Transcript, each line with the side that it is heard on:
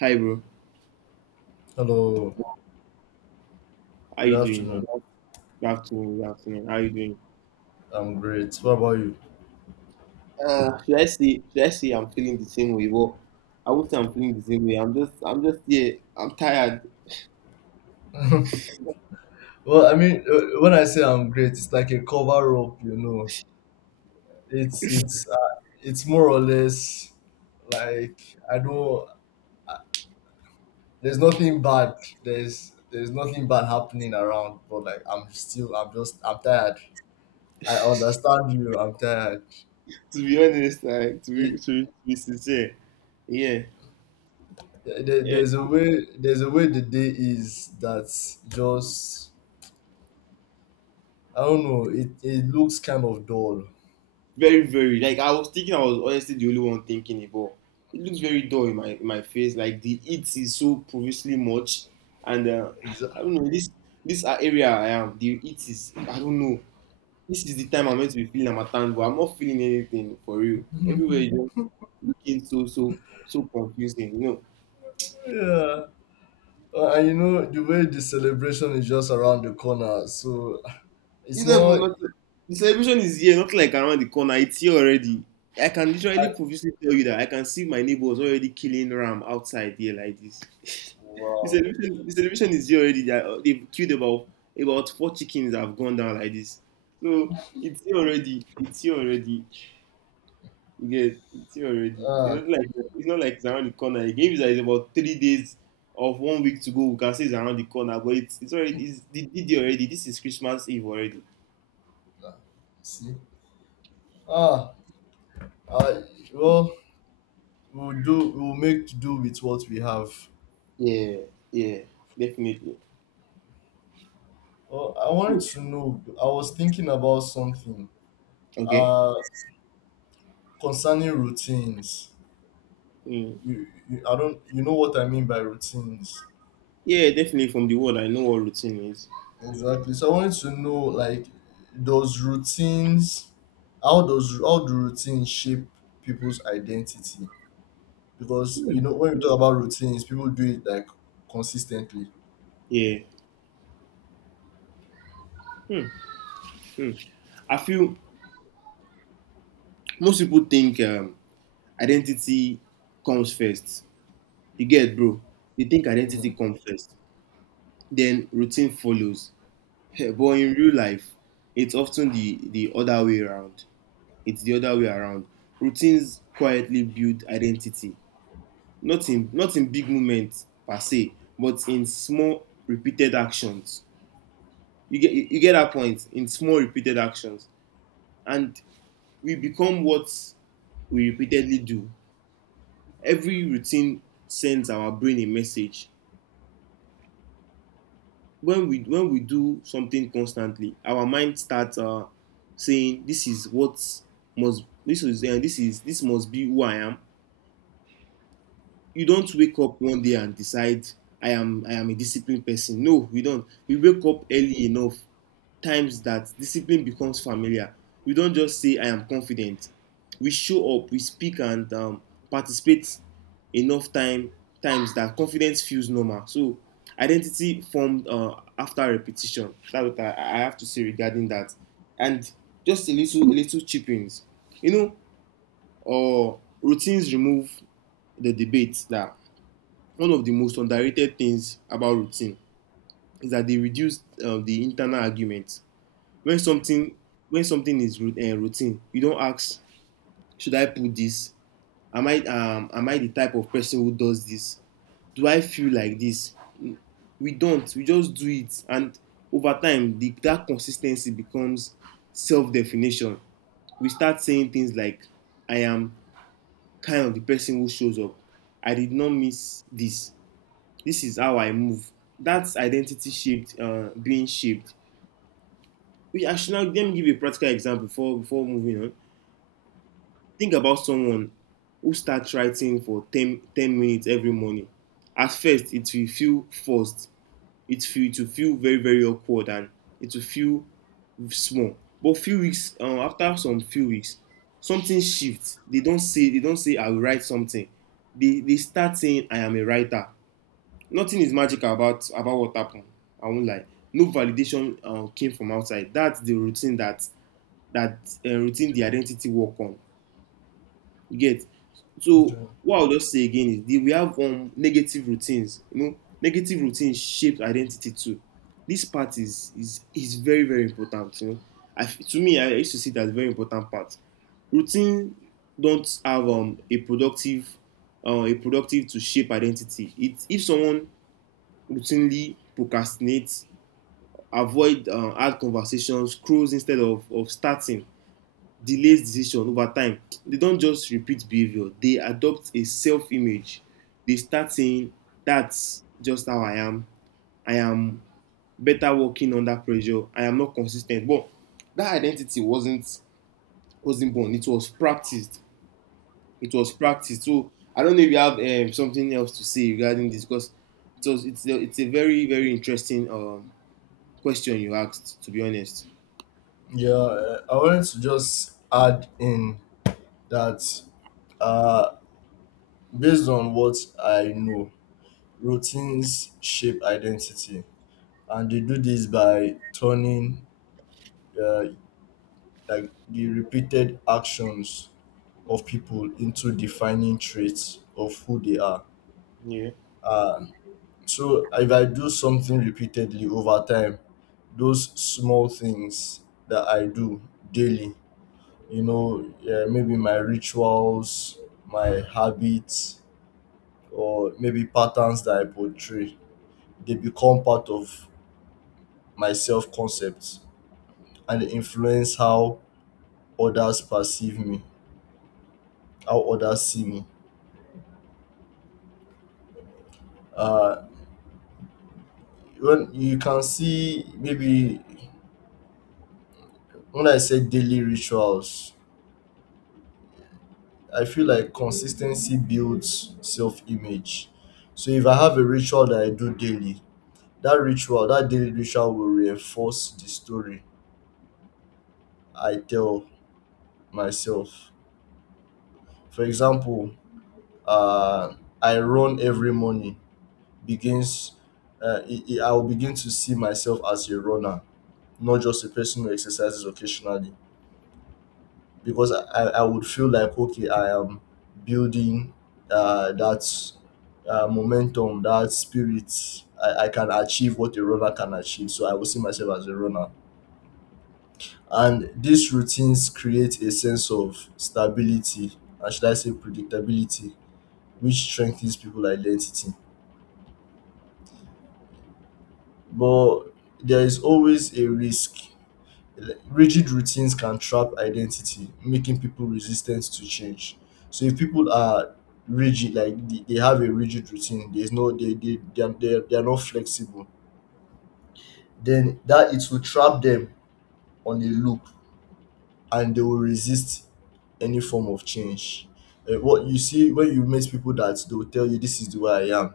right: Hi, bro.
left: Hello,
right: How
left: good
right: you doing
left: afternoon.
right: now? Good afternoon. Good afternoon. How you doing?
left: I'm great. What about you?
right: Should I say I'm feeling the same way? Well, I won't say I'm feeling the same way. I'm just. I'm just. Yeah. I'm tired.
left: When I say I'm great, it's like a cover up, you know. It's more or less like I don't. There's nothing bad. There's nothing bad happening around, but like I'm tired. I understand you. I'm tired.
right: To be honest, like to be
left: It,
right: to, be sincere. Yeah.
left: there,
right: Yeah.
left: there's a
right: it's
left: way the day is that's just I don't know. It looks kind of dull.
right: Very very. Like I was thinking. I was honestly the only one thinking it, but it looks very dull in my face. Like the heat is so previously much, and I don't know this area I am. The heat is. I don't know. This is the time I'm meant to be feeling Harmattan, but I'm not feeling anything for real. Everywhere is just looking so so so confusing.
left: Yeah. And you know, the way the celebration is just around the corner, so it's
right: It's not
left: not.
right: even not, the celebration is here, not like around the corner. It's here already. I can
left: I,
right: literally previously tell you that I can see my neighbors already killing ram outside here like this. the
left: wow.
right: celebration, the celebration is here already. They've killed about four chickens that have gone down like this. So it's here already. It's here already. You get, see already. It's
left: Ah,
right: not like it's not like it's around the corner. Again, if it's about 3 days of 1 week to go, we can say it's around the corner. But it's already, it's the DD already. This is Christmas Eve already.
left: ah, see? Ah, I, well, we'll make to do with what we have.
right: Yeah, yeah, definitely.
left: Oh, I wanted
right: So-
left: to know, I was thinking about something
right: Okay.
left: uh, concerning routines.
right: Mm.
left: I don't, you know what I mean by routines.
right: Yeah, definitely. From the word, I know what routine is.
left: Exactly. So I wanted to know, like, does routines, how do routines shape people's identity? Because you know, when we talk about routines, people do it like consistently.
right: Yeah. Hmm. Hmm. I feel most people think identity comes first. You get, bro. They think identity
left: Mm.
right: comes first, then routine follows. But in real life, it's often the other way around. It's the other way around. Routines quietly build identity, not in, not in big moments per se, but in small, repeated actions. You get that point? In small, repeated actions. And we become what we repeatedly do. Every routine sends our brain a message when we do something constantly. Our mind starts saying this is what must. This is uh, this is this must be who I am. You don't wake up one day and decide I am a disciplined person. No, we don't. We wake up early enough times that discipline becomes familiar. We don't just say I am confident. We show up, we speak, and participate enough times that confidence feels normal. So identity formed after repetition. That's what I have to say regarding that. And just a little chippings, you know uh, Routines remove the debate that... One of the most underrated things about routine is that they reduce the internal argument. When something is routine, you don't ask, should I put this? Am I the type of person who does this? Do I feel like this? We don't. We just do it, and over time, that consistency becomes self-definition. We start saying things like, "I am kind of the person who shows up. I did not miss this." This is how I move. That's identity being shaped. We I should now let me give a practical example before moving on. Think about someone who starts writing for ten minutes every morning. At first, it will feel forced. It will feel very very awkward, and it will feel small. But few weeks after some few weeks, something shifts. They don't say I will write something. They start saying I am a writer. Nothing is magical about what happened. I won't lie. No validation came from outside. That's the routine that routine the identity work on. You get. So
left: Okay.
right: what I'll just say again is, we have negative routines. You know, negative routines shape identity too. This part is very very important. You know, to me, I used to see it as a very important part. Routine don't have a productive, a productive to shape identity. It If someone routinely procrastinate, avoid hard conversations, scrolls instead of starting, delays decision over time. They don't just repeat behavior, they adopt a self image. They start saying, that's just how I am. I am better working under pressure. I am not consistent. But that identity wasn't born. It was practiced. It was practiced. So I don't know if you have something else to say regarding this, because it's a very very interesting question you asked. To be honest,
left: Yeah, I wanted to just add in that, uh, based on what I know, routines shape identity, and they do this by turning, uh, like the repeated actions of people into defining traits of who they are.
right: Yeah.
left: Um, so if I do something repeatedly over time, those small things that I do daily, you know, yeah, maybe my rituals, my habits, or maybe patterns that I portray, they become part of my self concept and they influence how others perceive me, how others see me. Uh, when you can see maybe When I say daily rituals, I feel like consistency builds self image. So if I have a ritual that I do daily, that ritual, that daily ritual will reinforce the story I tell myself. For example, uh, I run every morning begins, I will begin to see myself as a runner, not just a person who exercises occasionally because I would feel like okay I am building that momentum that spirit I can achieve what a runner can achieve, so I will see myself as a runner, and these routines create a sense of stability and should I say predictability, which strengthens people identity. But there is always a risk: rigid routines can trap identity, making people resistant to change. So if people are rigid, like they have a rigid routine, there's no they are not flexible. Then that it will trap them on a loop, and they will resist any form of change. What you see when you meet people that they will tell you this is the way I am,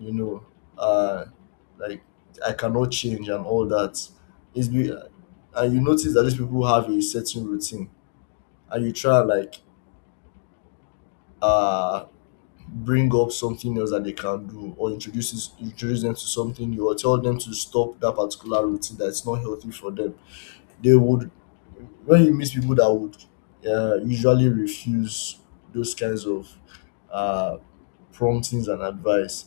left: you know, uh, like I cannot change and all that. It's be, and you notice that these people have a certain routine and you try and like uh bring up something else that they can do or introduce them to something new or tell them to stop that particular routine that's not healthy for them. They would, when you meet people that would usually refuse those kinds of uh, promptings and advice,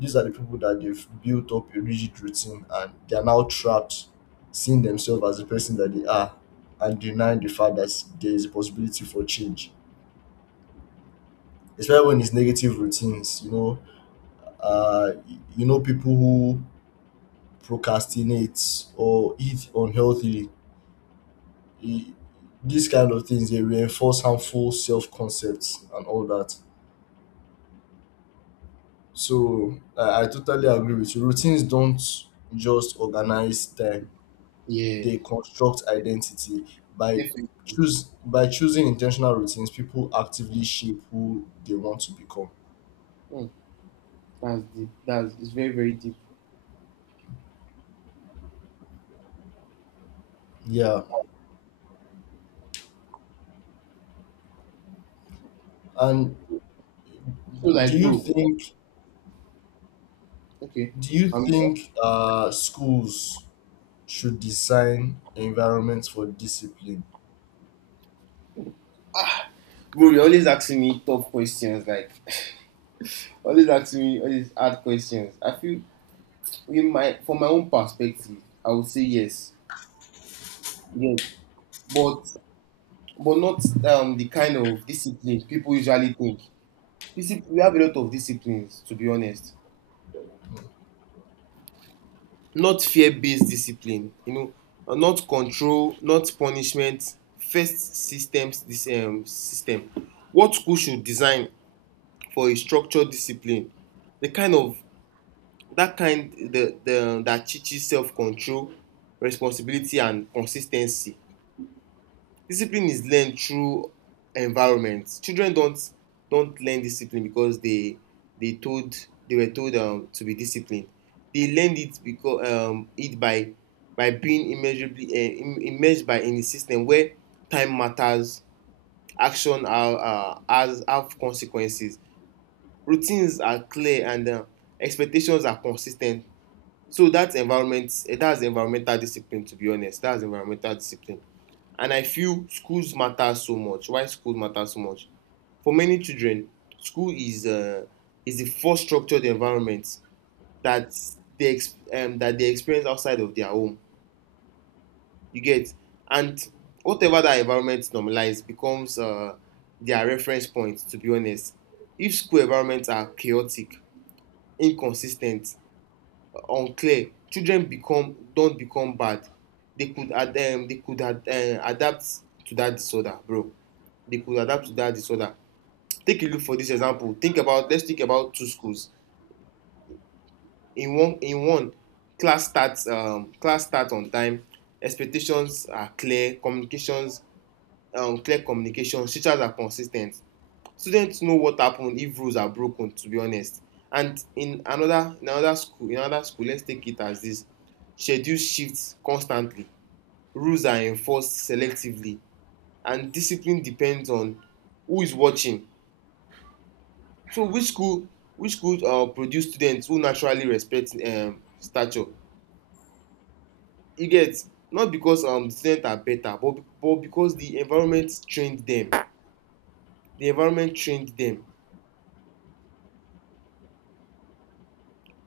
left: these are the people that they've built up a rigid routine and they are now trapped seeing themselves as the person that they are and denying the fact that there is a possibility for change, especially when it's negative routines. You know, you know people who procrastinate or eat unhealthily. E- These kind of things they reinforce harmful self concepts and all that. So I totally agree with you. Routines don't just organize time;
right: Yeah,
left: they construct identity by
right: definitely.
left: choose by choosing intentional routines. People actively shape who they want to become.
right: Hmm, that's deep. That's It's very very deep.
left: Yeah, and
right: So
left: do
right: like,
left: you
right: bro,
left: think
right: okay, I
left: Schools should design environments for discipline?
right: bro. You're always asking me tough questions. Like, always asking me all these hard questions. I feel in my from my own perspective, I would say yes, yes, but not the kind of discipline people usually think. Discipline. We have a lot of disciplines. To be honest, not fear-based discipline. Not control, not punishment first systems. This system, what school should design, for a structured discipline, the kind of, that kind the that teaches self-control, responsibility, and consistency. Discipline is learned through environment. Children don't learn discipline because they told they were told to be disciplined. They learned it because, it by being immeasurably immersed by in a system where time matters, action are, has have consequences, routines are clear, and expectations are consistent. So that's environmental discipline, to be honest. That's environmental discipline. And I feel schools matter so much. Why schools matter so much? For many children, school is the first structured environment that they experience outside of their home. You get, and whatever that environment normalize becomes their reference point. To be honest, if school environments are chaotic, inconsistent, unclear, children become bad. They could ad adapt to that disorder, bro. They could adapt to that disorder. Take a look, for dis example. Think about let's think about two schools. In one, class start on time, expectations are clear, communications clear communication, teachers are consis ten t, students know what happen if rules are broken, to be honest. And in another school, let's take it as this: schedules shift constantly, rules are enforced selectively, and discipline depends on who is watching. So which school produce students who naturally respect stature? You get, not because the students are better, but because the environment trained them. The environment trained them.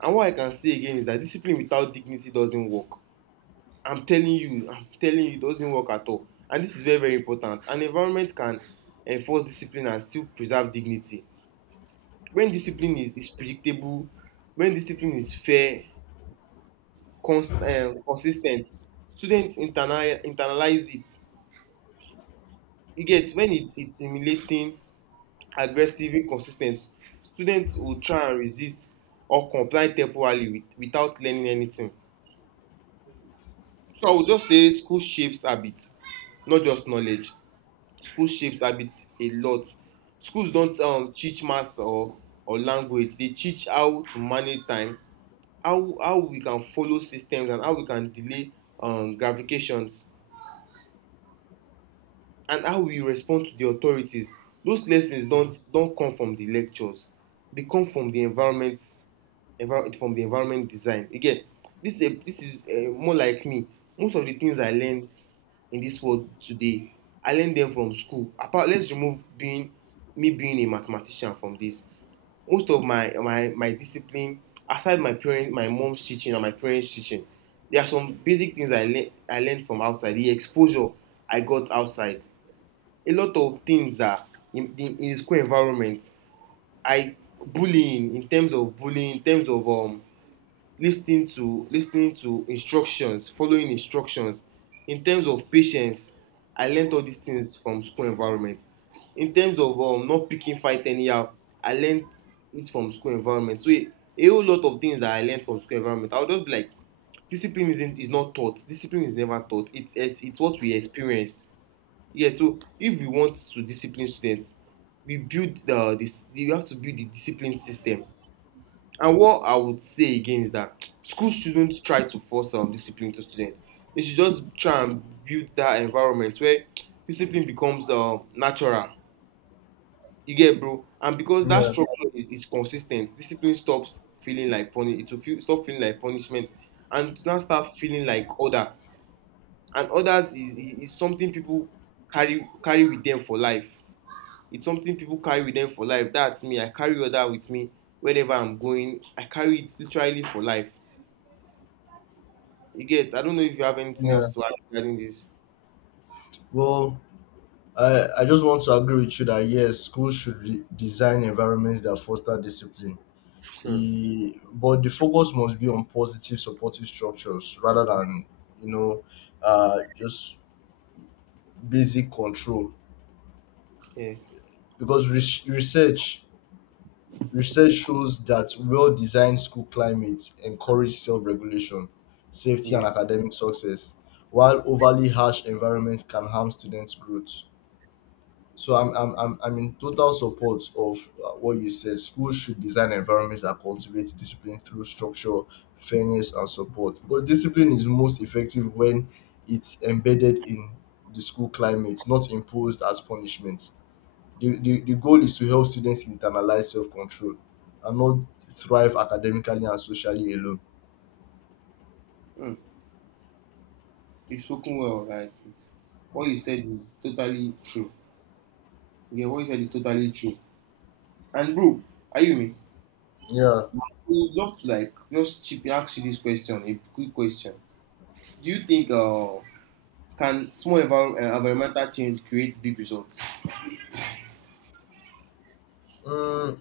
right: And what I can say again is that discipline without dignity doesn't work. I'm telling you, it doesn't work at all. And this is very, very important. An environment can enforce discipline and still preserve dignity. When discipline is predictable, when discipline is fair, consistent, students internalize it. You get, when it's humiliating, aggressive, inconsistent, students will try and resist or comply temporarily without learning anything. So I would just say school shapes habits, not just knowledge. School shapes habit a lot. Schools don't teach maths or language. They teach how to manage time, how we can follow systems, and how we can delay gratifications, and how we respond to the authorities. Those lessons don't come from the lectures. They come from the environment design. Again, this is a, this is more like me. Most of the things I learned in this world today, I learned them from school. Apart, let's remove being me being a mathematician from this. Most of my discipline, aside my parents, my mom's teaching and my parents' teaching, there are some basic things I learned from outside. The exposure I got outside, a lot of things that, in the school environment, I bullying, in terms of bullying, in terms of Listening to, instructions, following instructions, in terms of patience. I learned all these things from school environment. In terms of, not picking fight anyhow, I learned it from school environment. So a whole lot of things that I learned from school environment, I would just be like, discipline isn't is not taught, discipline is never taught, it's what we experience. Yes, yeah, so if we want to discipline students, we build the this. We have to build the discipline system. And what I would say again is that schools shouldn't try to force discipline to students. They should just try and build that environment where discipline becomes natural. You get, bro? And because that
left: Yeah,
right: structure is consistent, discipline stops feeling like It will stop feeling like punishment, and to now start feeling like order. And orders is something people carry with them for life. It's something people carry with them for life. That's me. I carry order with me wherever I'm going. I carry it literally for life. You get. I don't know if you have anything
left: yeah,
right: else to add regarding this.
left: well, I just want to agree with you that yes, schools should design environments that foster discipline.
right: Hmm.
left: But the focus must be on positive, supportive structures rather than, you know, just basic control.
right: Yeah.
left: Because research shows that well-designed school climates encourage self-regulation, safety, and
right: Yeah.
left: academic success, while overly harsh environments can harm students' growth. So I'm in total support of what you said. Schools should design environments that cultivate discipline through structure, fairness, and support. Because discipline is most effective when it's embedded in the school climate, not imposed as punishment. The goal is to help students internalize self control and not thrive academically and socially alone.
right: Mm. You've spoken well. What you said is totally true. Yeah, what you said is totally true. And bro, are you me?
left: Yeah,
right: We would love to like just chip ask you this question, a quick question. Do you think can small environmental change create big results?
left: mm,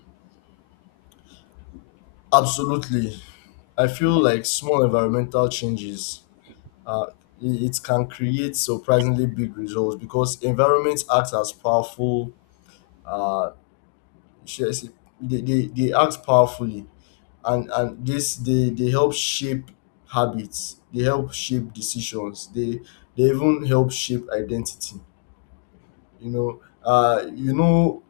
left: absolutely. I feel like small environmental changes, uh, it can create surprisingly big results because environment acts as powerful, uh, should I say, they act powerfully, and this they help shape habits, they help shape decisions, they even help shape identity. You know you know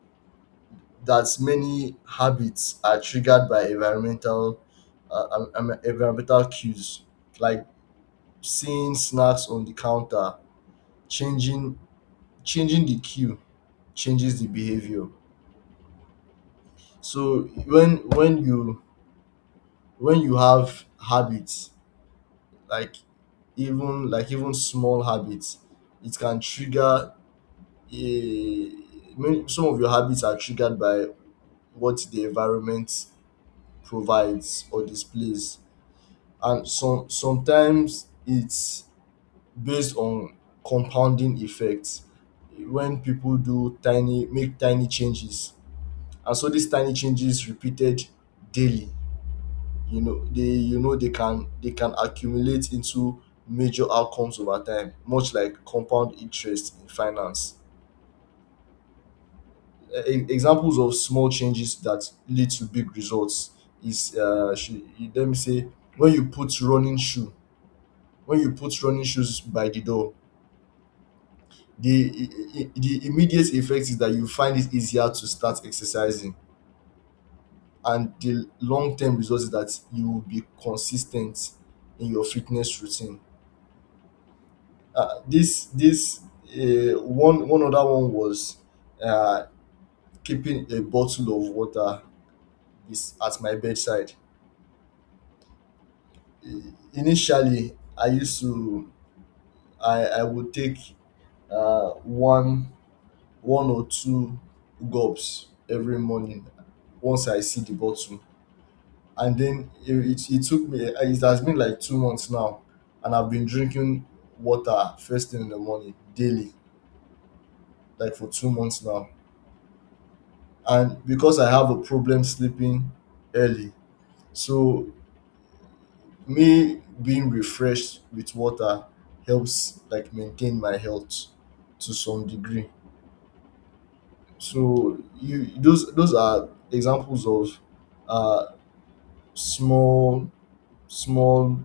left: that many habits are triggered by environmental environmental cues, like seeing snacks on the counter. changing Changing the cue changes the behavior. So when you have habits, like even small habits, it can trigger a some of your habits are triggered by what the environment provides or displays, and sometimes it's based on compounding effects when people do tiny make tiny changes, and so these tiny changes repeated daily, you know they can accumulate into major outcomes over time, much like compound interest in finance. Examples of small changes that lead to big results is uh should, let me say: when you put running shoes by the door, the the immediate effect is that you find it easier to start exercising, and the long term result is that you will be consistent in your fitness routine. This this One other one was um keeping a bottle of water is at my bedside. Initially I used to I would take um one or two gulps every morning once I see the bottle. And then it took me, it has been like 2 months now, and I've been drinking water first thing in the morning daily, like for 2 months now. And because I have a problem sleeping early, so me being refreshed with water helps like maintain my health to some degree. So you those are examples of uh small small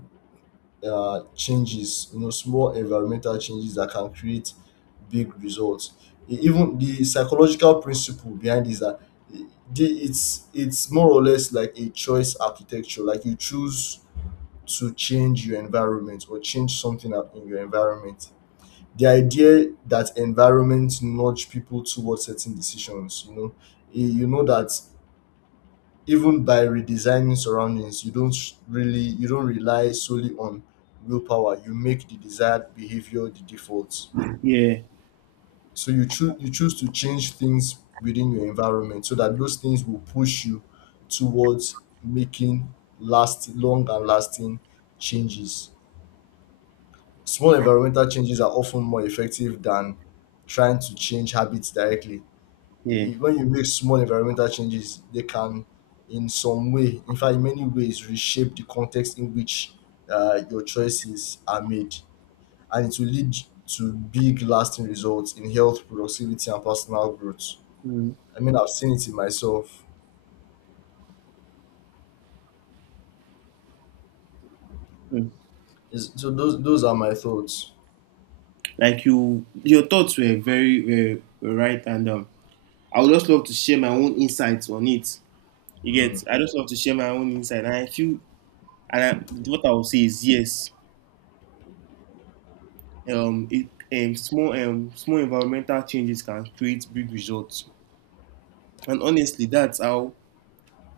left: changes, you know, small environmental changes that can create big results. Even the psychological principle behind this, that it's more or less like a choice architecture, like you choose to change your environment or change something up in your environment, the idea that environment nudge people towards certain decisions, you know. You know that even by redesigning surroundings you don't sh- really you don't rely solely on willpower; you make the desired behavior the default. So you choose to change things within your environment so that those things will push you towards making last long and lasting changes. Small environmental changes are often more effective than trying to change habits directly.
right: Yeah.
left: When you make small environmental changes, they can, in some way, in fact, in many ways, reshape the context in which your choices are made, and it will lead to big, lasting results in health, productivity, and personal growth.
right: Mm.
left: I mean, I've seen it in myself.
right: Mm.
left: Is so those are my thoughts.
right: Like you, your thoughts were very, very right, and I would just love to share my own insights on it. You get.
left: Mm,
right: I just love to share my own insight, and I feel. And I, what I will say is yes. Small small environmental changes can create big results, and honestly, that's how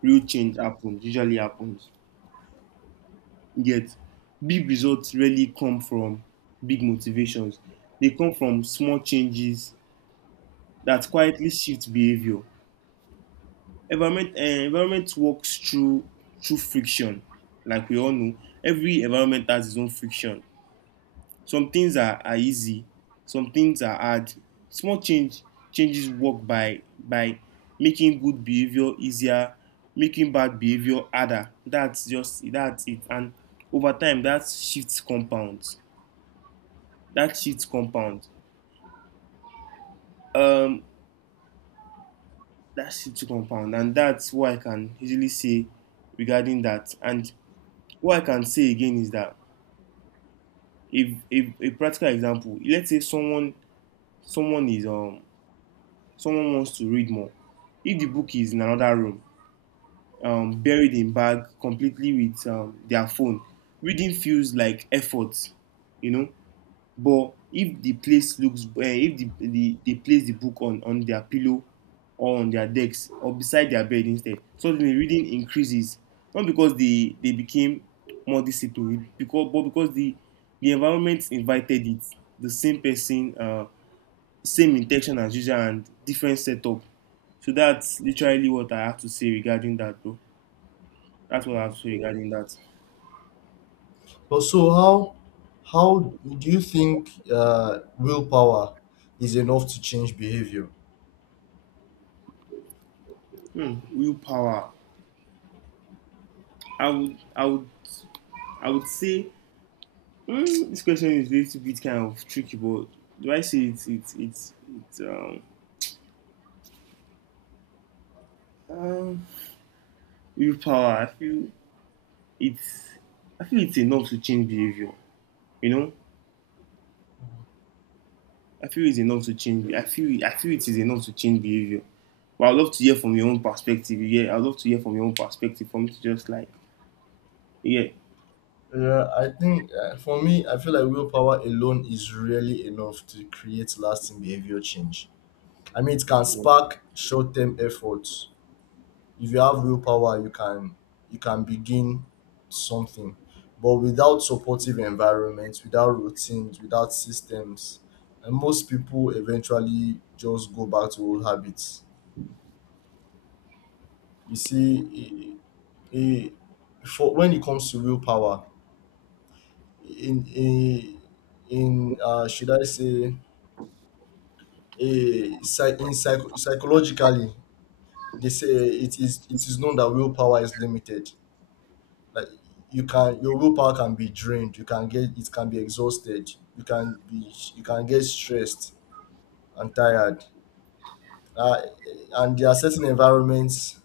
right: real change happens. Usually happens. Yet, big results really come from big motivations. They come from small changes that quietly shift behavior. Environment works through friction, like we all know. Every environment has its own friction. Some things are easy, some things are hard. Small changes work by making good behavior easier, making bad behavior harder. That's it. And over time, that shifts compounds. That shifts compound. Um, that shifts compound, and that's what I can easily say regarding that. And what I can say again is that if a practical example, let's say someone is someone wants to read more. If the book is in another room, buried in bag, completely with their phone, reading feels like effort, you know. But if the place if the, they place the book on their pillow, or on their decks, or beside their bed instead, suddenly reading increases. Not because they became more disciplined, because but because the environment invited it. The same person, same intention as usual and different setup. So that's literally what I have to say regarding that, bro. That's what I have to
left: mm.
right: say regarding that.
left: But so how do you think willpower is enough to change behavior?
right: Hmm, willpower. I would, I would, I would say hmm, this question is a little bit kind of tricky, but do I say it's um willpower? It's I feel it's enough to change behavior. You know, I feel it's enough to change. I feel it is enough to change behavior. But I'd love to hear from your own perspective. Yeah, I'd love to hear from your own perspective. For me to just like, yeah,
left: Yeah, I think for me, I feel like willpower alone is really enough to create lasting behavior change. I mean, it can
right: yeah.
left: spark short-term efforts. If you have willpower, you can begin something. But without supportive environments, without routines, without systems, and most people eventually just go back to old habits. You see, it, it, for when it comes to willpower, in in in should I say a psy- in psych- psychologically they say it is known that willpower is limited. Like your willpower can be drained. You can get it can be exhausted. You can get stressed and tired. Uh, and there are certain environments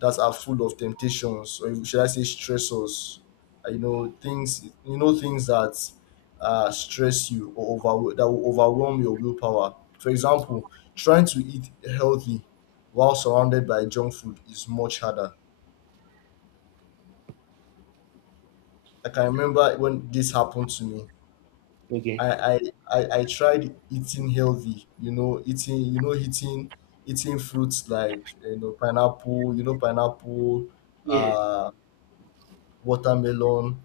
left: that are full of temptations, or should I say stressors. You know things. You know things that stress you or over that will overwhelm your willpower. For example, trying to eat healthy while surrounded by junk food is much harder. Like I remember when this happened to me.
right: Okay.
left: I, I, I tried eating healthy, you know, eating fruits like you know pineapple,
right: Yeah.
left: uh, watermelon,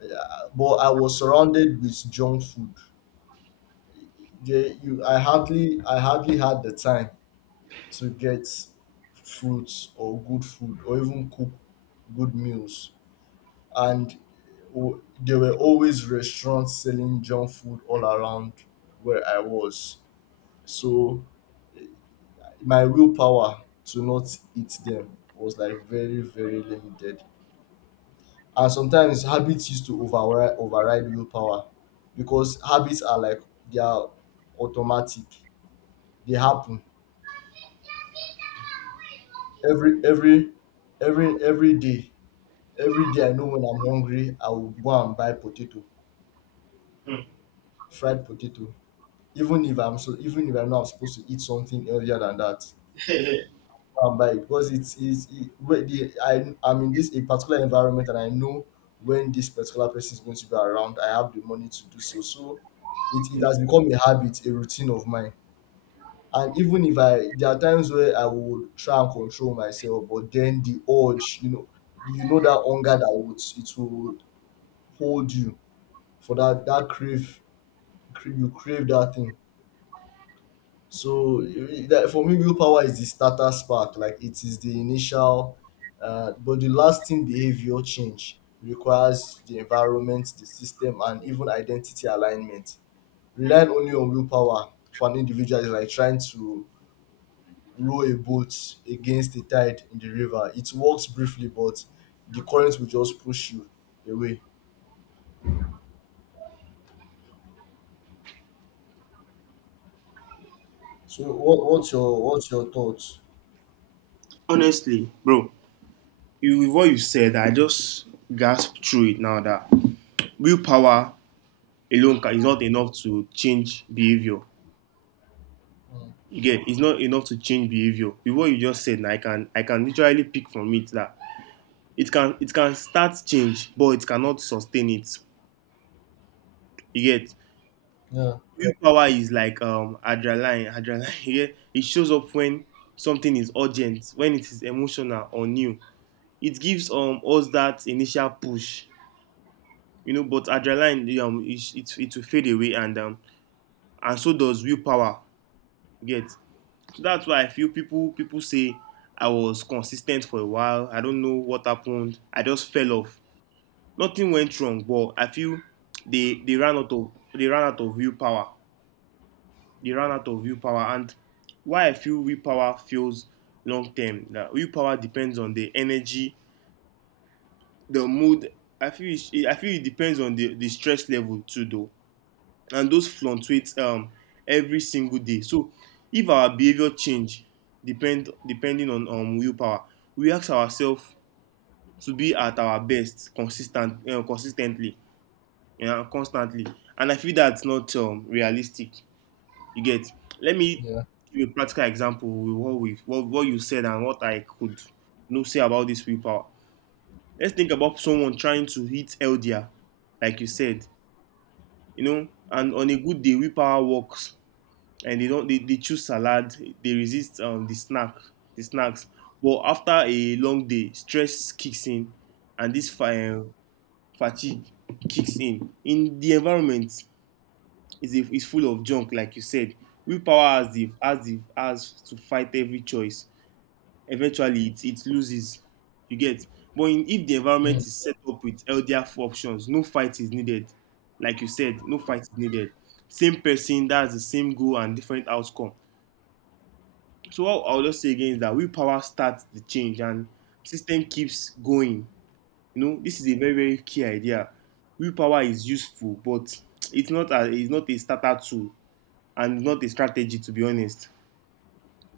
left: yeah, but I was surrounded with junk food. Yeah, you, I hardly had the time to get fruits or good food or even cook good meals. And there were always restaurants selling junk food all around where I was. So my willpower to not eat them was like very, very limited. And sometimes habits used to override willpower because habits are like they are automatic, they happen every every every day. Every day I know when I'm hungry I will go and buy potato,
right: Mm.
left: fried potato, even if I'm so even if I know I'm supposed to eat something earlier than that. By it because it's it, wait, the, I I'm in this a particular environment and I know when this particular person is going to be around. I have the money to do so. So it has become a habit, a routine of mine. And even if I there are times where I would try and control myself, but then the urge, that hunger that would it will hold you for that that crave, you crave that thing. So you- that for me, willpower is the starter spark, like it is the initial, but the lasting behavior change requires the environment, the system, and even identity alignment. Relying only on willpower for an individual is like trying to row a boat against the tide in the river. It works briefly, but the current will just push you away. So what's your thoughts?
right: Honestly, bro, you with what you said, I just gasped through it now that willpower is not enough to change behavior.
left: Mm,
right: Again, it's not enough to change behavior. With what you just said, I can literally pick from it that it can start change, but it cannot sustain it. You get
left: yeah,
right: willpower is like adrenaline. Adrenaline. You get it shows up when something is urgent, when it is emotional or new. It gives us that initial push, you know. But adrenaline, it will fade away, and so does willpower. You get. So that's why I feel people say I was consistent for a while. I don't know what happened. I just fell off. Nothing went wrong, but I feel they ran out of willpower. They run out of willpower. And why I feel willpower feels long term. That willpower depends on the energy, the mood. I feel it depends on the stress level too, though, and those fluctuate every single day. So if our behavior change depending on willpower, we ask ourselves to be at our best consistently and constantly. And I feel that's not realistic. You get. Let me
left: yeah,
right: give a practical example with what you said and what I could no say about this willpower. Let's think about someone trying to hit LDR, like you said, you know, and on a good day willpower works and they don't they choose salad, they resist the snacks. But after a long day, stress kicks in and this fire fatigue kicks in the environment is full of junk, like you said. Willpower has to fight every choice. Eventually, it loses. You get. But in, if the environment
left: mm,
right: is set up with healthier options, no fight is needed. Like you said, no fight is needed. Same person that has the same goal and different outcome. So what I'll just say again is that willpower starts the change and system keeps going. You know, this is a very very key idea. Willpower is useful, but it's not a starter tool and not a strategy, to be honest.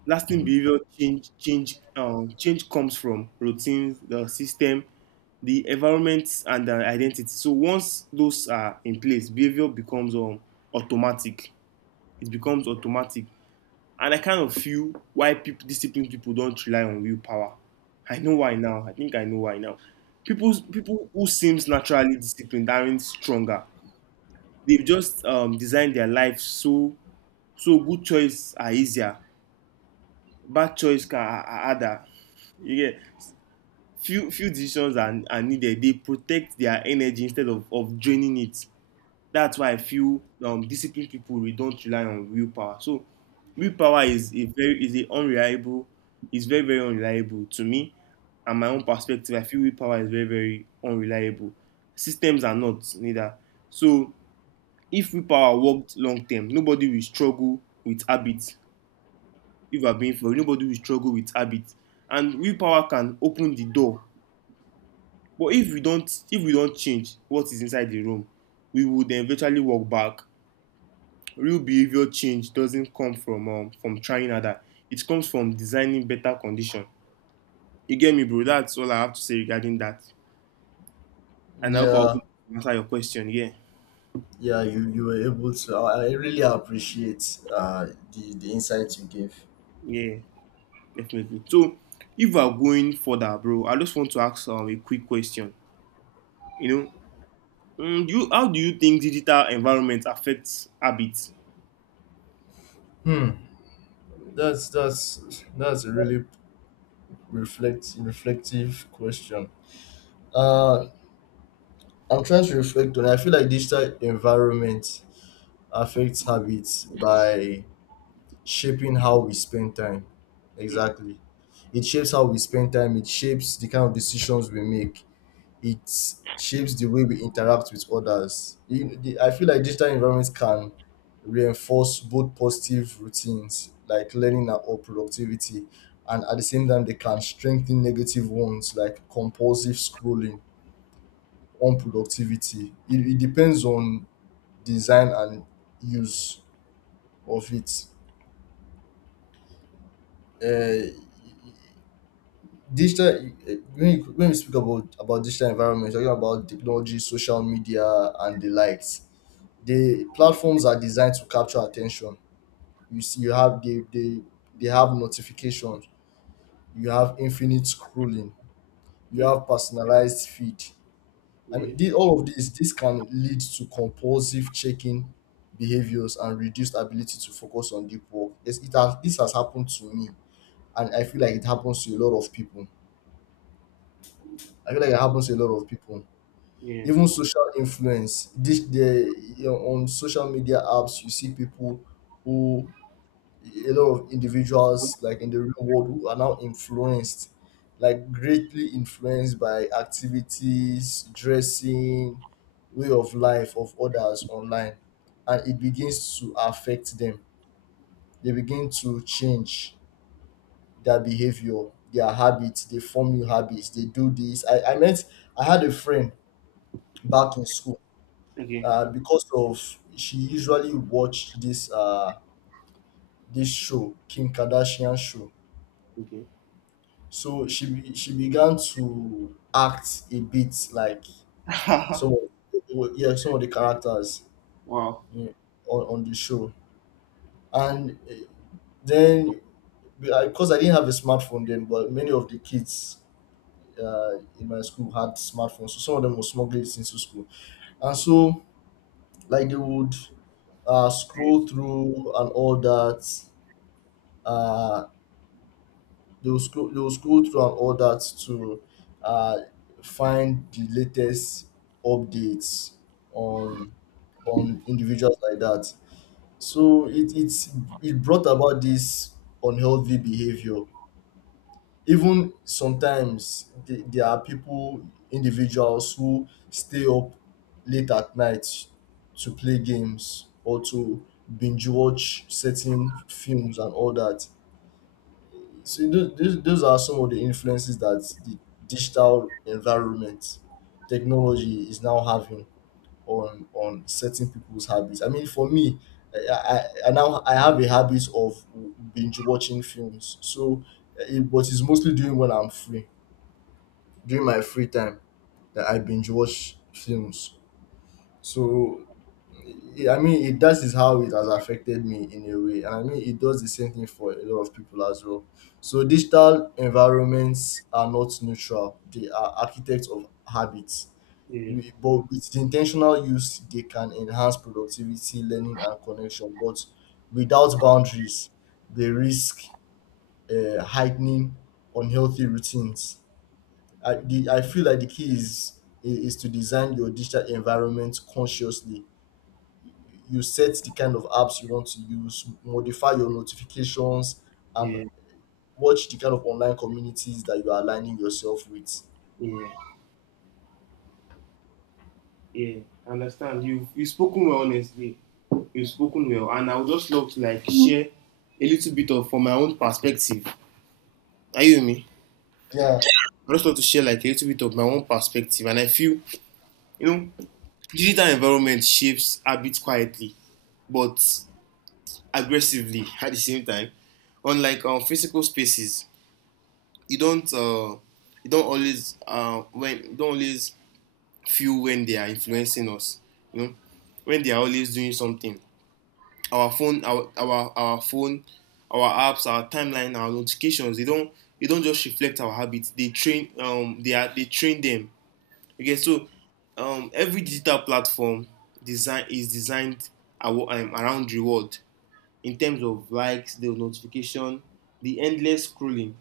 right: Lasting
left: mm,
right: behavior change comes from routines, the system, the environment, and the identity. So once those are in place, behavior becomes automatic. It becomes automatic. And I kind of feel why people disciplined people don't rely on willpower. I know why now. I think I know why now. People who seems naturally disciplined aren't stronger. They've just designed their life so good choices are easier, bad harder. You get. Few are needed. They protect their energy instead of draining it. That's why I feel disciplined people we don't rely on willpower. So willpower is a very is a unreliable, is very, very unreliable to me. And my own perspective, I feel willpower is very, very unreliable. Systems are not neither. So if willpower worked long term, nobody will struggle with habits. If I'm being fair, nobody will struggle with habits, and willpower can open the door, but if we don't change what is inside the room, we will then eventually walk back. Real behavior change doesn't come from trying harder. It comes from designing better condition. You get me, bro. That's all I have to say regarding that, and I hope I was
left: yeah.
right: able to answer your question. Yeah,
left: Yeah, you were able to, I really appreciate the insights you gave.
right: yeah, definitely. So if we are going further, bro, I just want to ask a quick question. You know. Mm, you, how do you think digital environment affects habits?
left: Hmm, that's a really reflective question. uh I'm trying to reflect on, I feel like digital environment affects habits by shaping how we spend time,
right: Mm,
left: exactly. It shapes how we spend time, it shapes the kind of decisions we make, it shapes the way we interact with others. I feel like digital environments can reinforce both positive routines like learning or productivity, and at the same time, they can strengthen negative ones like compulsive scrolling, unproductivity. It depends on design and use of it. Uh, digital when when we speak about digital environments, talking about technology, social media, and the likes, the platforms are designed to capture attention. You see you have they have notifications, you have infinite scrolling, you
right: mm,
left: have personalized feed. I mean,
right: yeah,
left: all of this can lead to compulsive checking behaviors and reduced ability to focus on deep work. Yes, it has, this has happened to me, and I feel like it happens to a lot of people, I feel like it happens to a lot of people
right: yeah.
left: Even social influence, this the you know, on social media apps you see people who, a lot of individuals like in the real world who are now influenced, like greatly influenced by activities, dressing, way of life of others online, and it begins to affect them. They begin to change their behavior, their habits, they form new habits, they do this. I met, I had a friend back in school,
right: Okay,
left: because of, she usually watched this this show, Kim Kardashian show.
right: okay.
left: So she began to act a bit like some, yeah, some of the characters,
right: Wow.
left: yeah, on the show, and then, because I didn't have a smartphone then, but many of the kids in my school had smartphones, so some of them were smuggling it into school, and so like they would
right: Yeah,
left: scroll through and all that. Uh, they'll scroll through and all that to uh, find the latest updates on on individuals like that. So it brought about this unhealthy behavior. Even sometimes there are people, individuals who stay up late at night to play games or to binge watch certain films and all that. So those are some of the influences that the digital environment, technology is now having on certain people's habits. I mean, for me, I now I have a habit of binge watching films. So, but it's mostly during when I'm free, during my free time that I binge watch films. So I mean, it that is how it has affected me in a way. And I mean it does the same thing for a lot of people as well. So digital environments are not neutral. They are architects of habits.
right: yeah,
left: But with the intentional use they can enhance productivity, learning and connection. But without boundaries, they risk heightening unhealthy routines. I feel like the key is to design your digital environment consciously. You set the kind of apps you want to use, modify your notifications, and
right: yeah,
left: watch the kind of online communities that you are aligning yourself with.
right: yeah. Yeah. I understand? You spoken well, honestly. You've spoken well, and I would just love to like share a little bit of from my own perspective. Are you with me?
left: Yeah,
right: I just love to share like a little bit of my own perspective, and I feel you know digital environment shapes habits quietly, but aggressively at the same time. Unlike physical spaces, you don't uh, you don't always feel when they are influencing us. You know, when they are always doing something. Our phone, our apps, our timeline, our notifications. They don't just reflect our habits. They train they are they train them. Okay, so every digital platform designed around reward in terms of likes, the notification, the endless scrolling.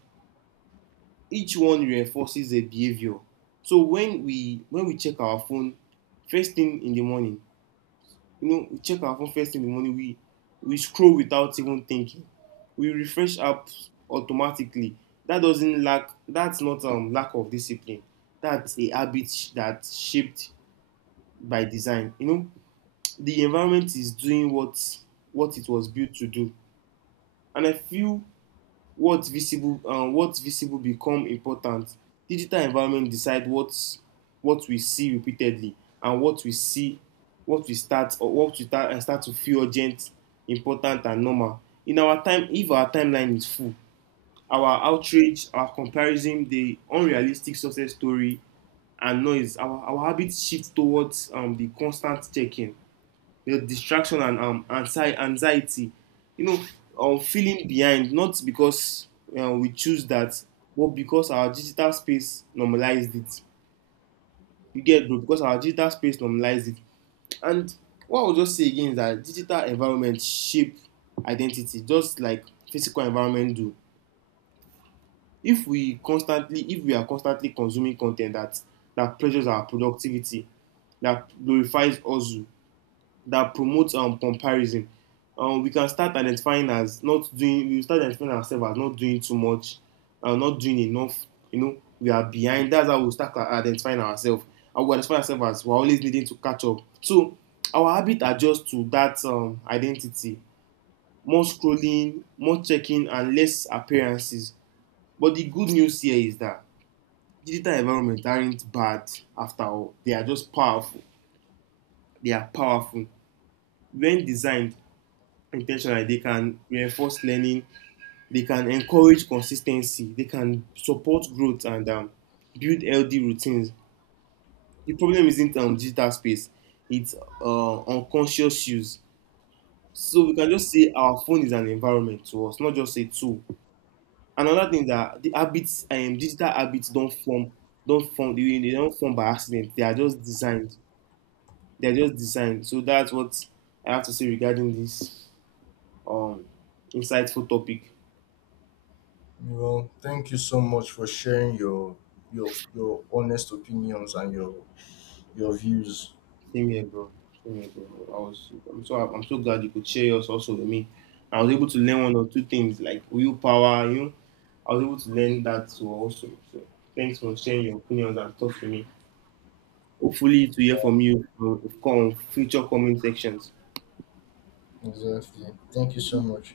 right: Each one reinforces a behavior. So when we check our phone first thing in the morning, you know, we check our phone first thing in the morning, we scroll without even thinking. We refresh apps automatically. That's not lack of discipline. That's a habit sh- that's shaped by design. You know, the environment is doing what it was built to do. And I feel what visible become important. Digital environment decide what we see repeatedly, and what we see what start to feel urgent, important, and normal. In our time, if our timeline is full, our outrage, our comparison, the unrealistic success story, and noise, our habit shift towards the constant checking, you know, distraction and anxiety, you know, feeling behind, not because we choose that, but because our digital space normalized it. You get it, bro, because our digital space normalized it. And what I'll just say again is that digital environment shape identity, just like physical environment do. If we are constantly consuming content that pressures our productivity, that glorifies hustle, that promotes comparison. We can start identifying as not doing. We will start identifying ourselves as not doing too much, not doing enough. You know, we are behind. That's how we we'll start identifying ourselves. And we identify ourselves as we're always needing to catch up. So our habit adjusts to that identity. More scrolling, more checking, and less appearances. But the good news here is that digital environments aren't bad after all. They are just powerful. They are powerful. When designed, intentional like, they can reinforce learning, they can encourage consistency, they can support growth, and build healthy routines. The problem isn't digital space. It's unconscious use. So we can just say our phone is an environment to us, not just a tool. Another thing is that the habits, digital habits don't form they don't form by accident. They are just designed. They are just designed. So that's what I have to say regarding this um, insightful topic.
left: well, thank you so much for sharing your your honest opinions and your views.
right: Same here, bro. Same here, bro. I'm so glad you could share yours also with me. I was able to learn one or two things like willpower. You know, I was able to learn that too also. So thanks for sharing your opinions and thoughts with me. Hopefully to hear
left: Yeah,
right: from you on future comment sections.
left: exactly. Thank you so much.